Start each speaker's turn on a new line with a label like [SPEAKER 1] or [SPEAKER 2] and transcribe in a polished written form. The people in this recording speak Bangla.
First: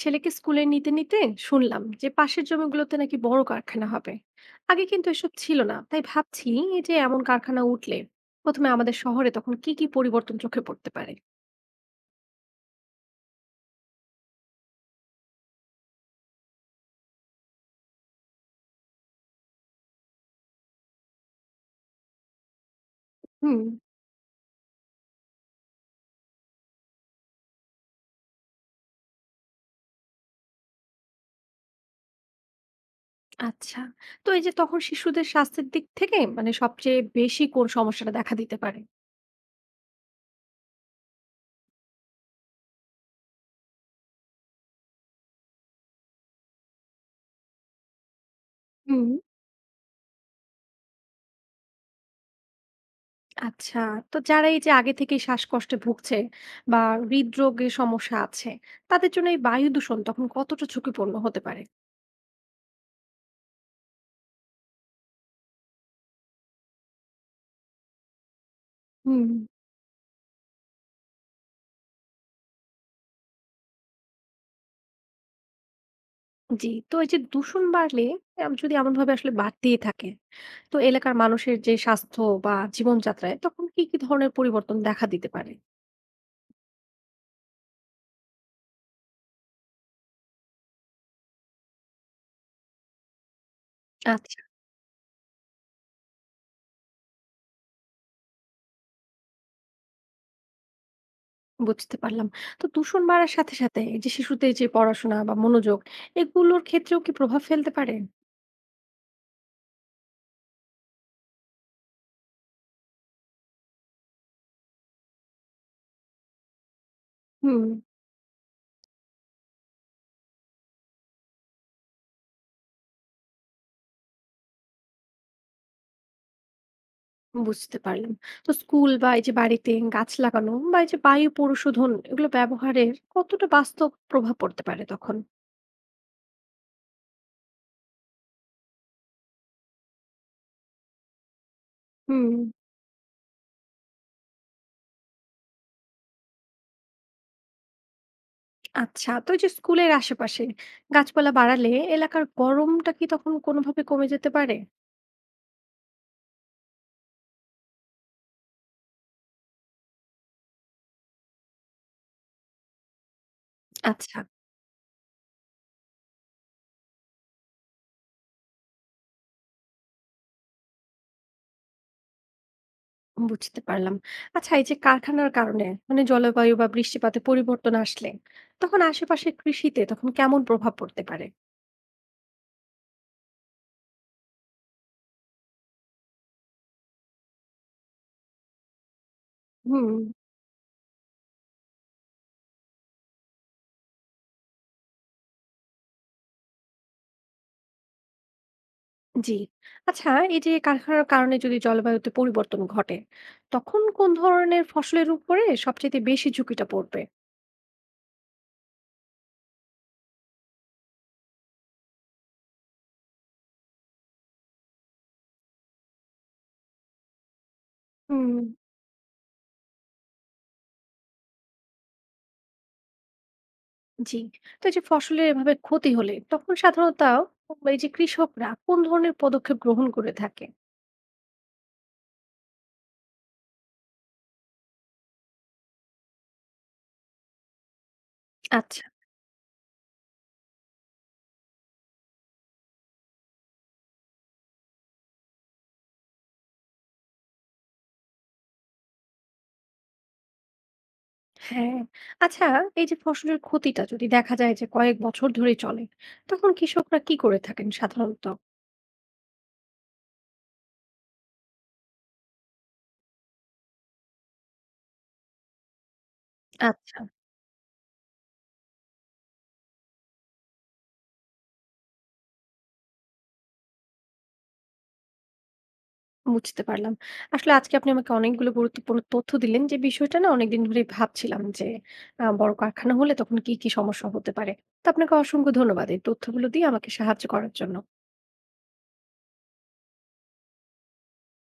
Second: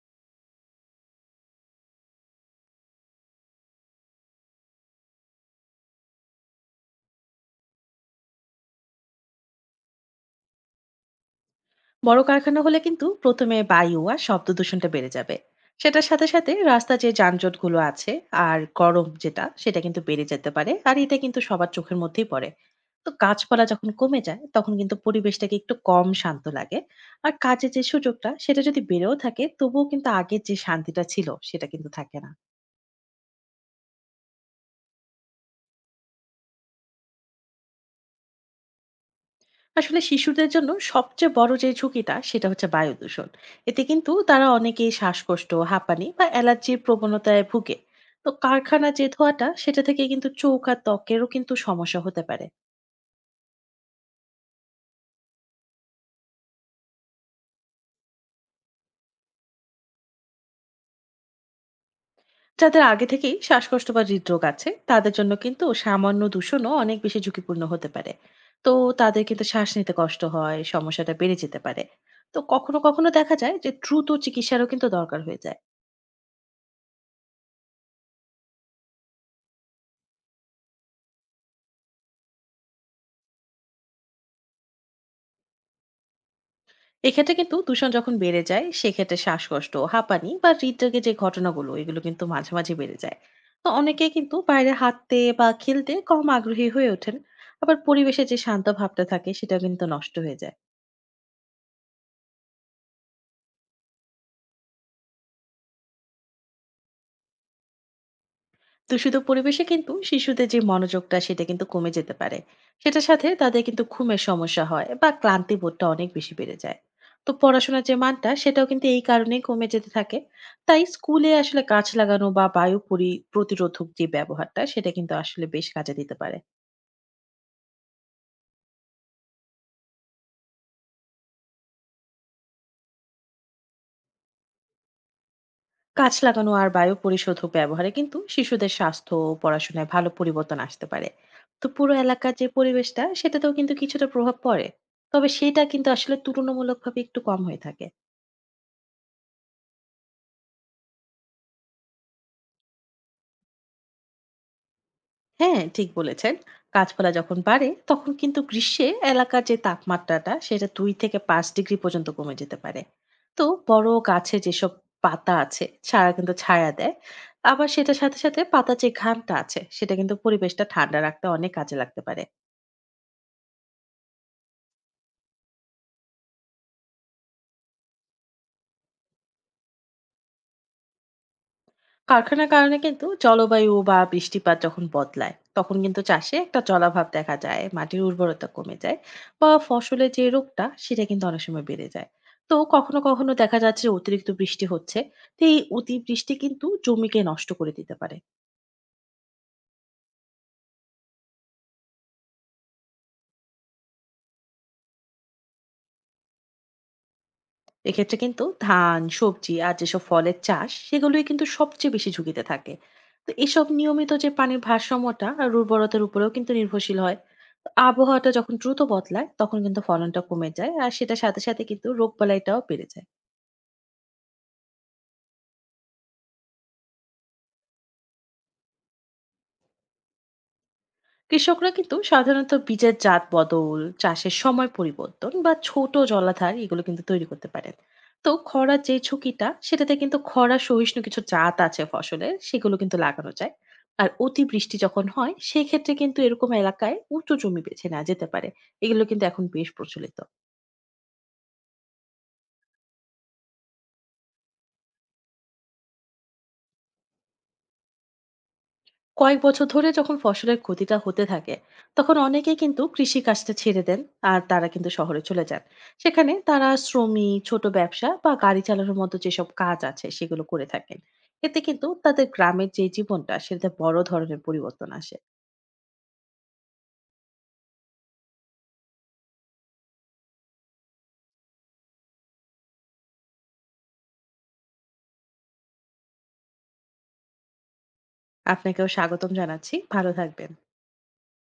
[SPEAKER 1] ছেলেকে স্কুলে নিতে নিতে শুনলাম যে পাশের জমিগুলোতে নাকি বড় কারখানা হবে। আগে কিন্তু এসব ছিল না, তাই ভাবছি এই যে এমন কারখানা উঠলে প্রথমে আমাদের শহরে তখন কি কি পরিবর্তন চোখে পড়তে পারে?
[SPEAKER 2] বড় কারখানা হলে কিন্তু প্রথমে বায়ু আর শব্দ দূষণটা বেড়ে যাবে। সেটার সাথে সাথে রাস্তা যে যানজটগুলো আছে আর গরম যেটা সেটা কিন্তু বেড়ে যেতে পারে, আর এটা কিন্তু সবার চোখের মধ্যেই পড়ে। তো
[SPEAKER 1] হুম।
[SPEAKER 2] গাছপালা যখন কমে যায় তখন কিন্তু পরিবেশটাকে একটু কম শান্ত লাগে। আর কাজের যে সুযোগটা সেটা যদি বেড়েও থাকে তবুও কিন্তু আগের যে শান্তিটা ছিল সেটা কিন্তু থাকে না।
[SPEAKER 1] আচ্ছা, তো এই যে তখন শিশুদের স্বাস্থ্যের দিক থেকে মানে সবচেয়ে বেশি কোন সমস্যাটা দেখা দিতে পারে?
[SPEAKER 2] আসলে শিশুদের জন্য সবচেয়ে বড় যে ঝুঁকিটা সেটা হচ্ছে বায়ু দূষণ। এতে কিন্তু তারা অনেকেই শ্বাসকষ্ট, হাঁপানি বা অ্যালার্জির প্রবণতায় ভুগে। তো কারখানার যে
[SPEAKER 1] হুম।
[SPEAKER 2] ধোঁয়াটা সেটা থেকে কিন্তু চোখ আর ত্বকেরও কিন্তু সমস্যা হতে পারে।
[SPEAKER 1] আচ্ছা, তো যারা এই যে আগে থেকেই শ্বাসকষ্টে ভুগছে বা হৃদরোগের সমস্যা আছে, তাদের জন্য এই বায়ু দূষণ তখন কতটা ঝুঁকিপূর্ণ হতে পারে?
[SPEAKER 2] যাদের আগে থেকেই শ্বাসকষ্ট বা হৃদরোগ আছে তাদের জন্য কিন্তু সামান্য দূষণও অনেক বেশি ঝুঁকিপূর্ণ হতে পারে। তো তাদের
[SPEAKER 1] হুম।
[SPEAKER 2] কিন্তু শ্বাস নিতে কষ্ট হয়, সমস্যাটা বেড়ে যেতে পারে। তো কখনো কখনো দেখা যায় যে দ্রুত চিকিৎসারও কিন্তু দরকার হয়ে যায়।
[SPEAKER 1] জি, তো এই যে দূষণ বাড়লে যদি এমনভাবে আসলে বাড়তেই থাকে, তো এলাকার মানুষের যে স্বাস্থ্য বা জীবনযাত্রায় তখন কি, কি ধরনের পরিবর্তন দেখা দিতে পারে?
[SPEAKER 2] এক্ষেত্রে কিন্তু দূষণ যখন বেড়ে যায় সেক্ষেত্রে শ্বাসকষ্ট, হাঁপানি বা হৃদরোগের যে ঘটনাগুলো এগুলো কিন্তু মাঝে মাঝে বেড়ে যায়। তো অনেকে কিন্তু
[SPEAKER 1] আচ্ছা,
[SPEAKER 2] বাইরে হাঁটতে বা খেলতে কম আগ্রহী হয়ে ওঠেন। আবার পরিবেশে যে শান্ত ভাবটা থাকে সেটা কিন্তু নষ্ট হয়ে যায়।
[SPEAKER 1] বুঝতে পারলাম। তো দূষণ বাড়ার সাথে, সাথে এই যে শিশুদের যে পড়াশোনা বা মনোযোগ এগুলোর ক্ষেত্রেও কি প্রভাব ফেলতে পারে?
[SPEAKER 2] দূষিত পরিবেশে কিন্তু শিশুদের যে মনোযোগটা সেটা কিন্তু কমে যেতে পারে। সেটার সাথে তাদের কিন্তু ঘুমের সমস্যা হয় বা ক্লান্তি বোধটা অনেক বেশি বেড়ে যায়। তো
[SPEAKER 1] হুম,
[SPEAKER 2] পড়াশোনার যে মানটা সেটাও কিন্তু এই কারণেই কমে যেতে থাকে। তাই স্কুলে আসলে গাছ লাগানো বা বায়ু প্রতিরোধক যে ব্যবহারটা সেটা কিন্তু আসলে বেশ কাজে দিতে পারে।
[SPEAKER 1] বুঝতে পারলাম। তো স্কুল বা এই যে বাড়িতে গাছ লাগানো বা এই যে বায়ু পরিশোধন এগুলো ব্যবহারের কতটা বাস্তব প্রভাব পড়তে পারে তখন?
[SPEAKER 2] গাছ লাগানো আর বায়ু পরিশোধক ব্যবহারে কিন্তু শিশুদের স্বাস্থ্য ও পড়াশোনায় ভালো পরিবর্তন আসতে পারে। তো পুরো এলাকার
[SPEAKER 1] হুম।
[SPEAKER 2] যে পরিবেশটা সেটাতেও কিন্তু কিছুটা প্রভাব পড়ে। তবে সেটা কিন্তু আসলে তুলনামূলকভাবে একটু কম হয়ে থাকে।
[SPEAKER 1] আচ্ছা, তো এই যে স্কুলের আশেপাশে গাছপালা বাড়ালে এলাকার গরমটা কি তখন কোনোভাবে কমে যেতে পারে?
[SPEAKER 2] হ্যাঁ, ঠিক বলেছেন। গাছপালা যখন বাড়ে তখন কিন্তু গ্রীষ্মে এলাকার যে তাপমাত্রাটা সেটা 2 থেকে 5 ডিগ্রি পর্যন্ত কমে যেতে পারে। তো বড়
[SPEAKER 1] আচ্ছা,
[SPEAKER 2] গাছে যেসব পাতা আছে ছায়া কিন্তু ছায়া দেয়। আবার সেটার সাথে সাথে পাতা যে ঘামটা আছে সেটা কিন্তু পরিবেশটা ঠান্ডা রাখতে অনেক কাজে লাগতে পারে।
[SPEAKER 1] বুঝতে পারলাম। আচ্ছা, এই যে কারখানার কারণে মানে জলবায়ু বা বৃষ্টিপাতে পরিবর্তন আসলে তখন আশেপাশে কৃষিতে তখন কেমন প্রভাব পড়তে পারে?
[SPEAKER 2] কারখানার কারণে কিন্তু জলবায়ু বা বৃষ্টিপাত যখন বদলায় তখন কিন্তু চাষে একটা জলাভাব দেখা যায়, মাটির উর্বরতা কমে যায়। বা
[SPEAKER 1] হুম।
[SPEAKER 2] ফসলের যে রোগটা সেটা কিন্তু অনেক সময় বেড়ে যায়। তো কখনো কখনো দেখা যাচ্ছে যে অতিরিক্ত বৃষ্টি হচ্ছে। তো এই অতিবৃষ্টি কিন্তু জমিকে নষ্ট করে দিতে পারে।
[SPEAKER 1] জি। আচ্ছা, এই যে কারখানার কারণে যদি জলবায়ুতে পরিবর্তন ঘটে তখন কোন ধরনের ফসলের উপরে সবচেয়ে বেশি ঝুঁকিটা পড়বে?
[SPEAKER 2] এক্ষেত্রে কিন্তু ধান, সবজি আর যেসব ফলের চাষ সেগুলোই কিন্তু সবচেয়ে বেশি ঝুঁকিতে থাকে। তো এসব নিয়মিত যে পানির ভারসাম্যটা আর উর্বরতার উপরেও কিন্তু নির্ভরশীল হয়। আবহাওয়াটা
[SPEAKER 1] হুম।
[SPEAKER 2] যখন দ্রুত বদলায় তখন কিন্তু ফলনটা কমে যায় আর সেটার সাথে সাথে কিন্তু রোগবালাইটাও বেড়ে যায়।
[SPEAKER 1] জি। তো এই যে ফসলের এভাবে ক্ষতি হলে তখন সাধারণত এই যে কৃষকরা কোন ধরনের পদক্ষেপ গ্রহণ করে থাকে?
[SPEAKER 2] কৃষকরা কিন্তু সাধারণত বীজের জাত বদল, চাষের সময় পরিবর্তন বা ছোট জলাধার এগুলো কিন্তু তৈরি করতে পারেন। তো খরার
[SPEAKER 1] আচ্ছা।
[SPEAKER 2] যে ঝুঁকিটা সেটাতে কিন্তু খরা সহিষ্ণু কিছু জাত আছে ফসলের, সেগুলো কিন্তু লাগানো যায়। আর অতিবৃষ্টি যখন হয় সেক্ষেত্রে কিন্তু এরকম এলাকায় উঁচু জমি বেছে নেওয়া যেতে পারে। এগুলো কিন্তু এখন বেশ প্রচলিত।
[SPEAKER 1] হ্যাঁ। আচ্ছা, এই যে ফসলের ক্ষতিটা যদি দেখা যায় যে কয়েক বছর ধরে চলে তখন কৃষকরা কি করে থাকেন সাধারণত?
[SPEAKER 2] কয়েক বছর ধরে যখন ফসলের ক্ষতিটা হতে থাকে তখন অনেকেই কিন্তু কৃষি কাজটা ছেড়ে দেন। আর তারা কিন্তু শহরে চলে যান। সেখানে তারা
[SPEAKER 1] আচ্ছা,
[SPEAKER 2] শ্রমিক, ছোট ব্যবসা বা গাড়ি চালানোর মতো যেসব কাজ আছে সেগুলো করে থাকেন। এতে কিন্তু তাদের গ্রামের যে জীবনটা সেটাতে বড় ধরনের পরিবর্তন আসে।
[SPEAKER 1] বুঝতে পারলাম। আসলে আজকে আপনি আমাকে অনেকগুলো গুরুত্বপূর্ণ তথ্য দিলেন যে বিষয়টা না অনেকদিন ধরেই ভাবছিলাম যে বড় কারখানা হলে তখন কি, কি সমস্যা হতে পারে। তো আপনাকে অসংখ্য ধন্যবাদ এই তথ্যগুলো দিয়ে আমাকে সাহায্য করার জন্য।
[SPEAKER 2] আপনাকেও স্বাগতম জানাচ্ছি, ভালো থাকবেন।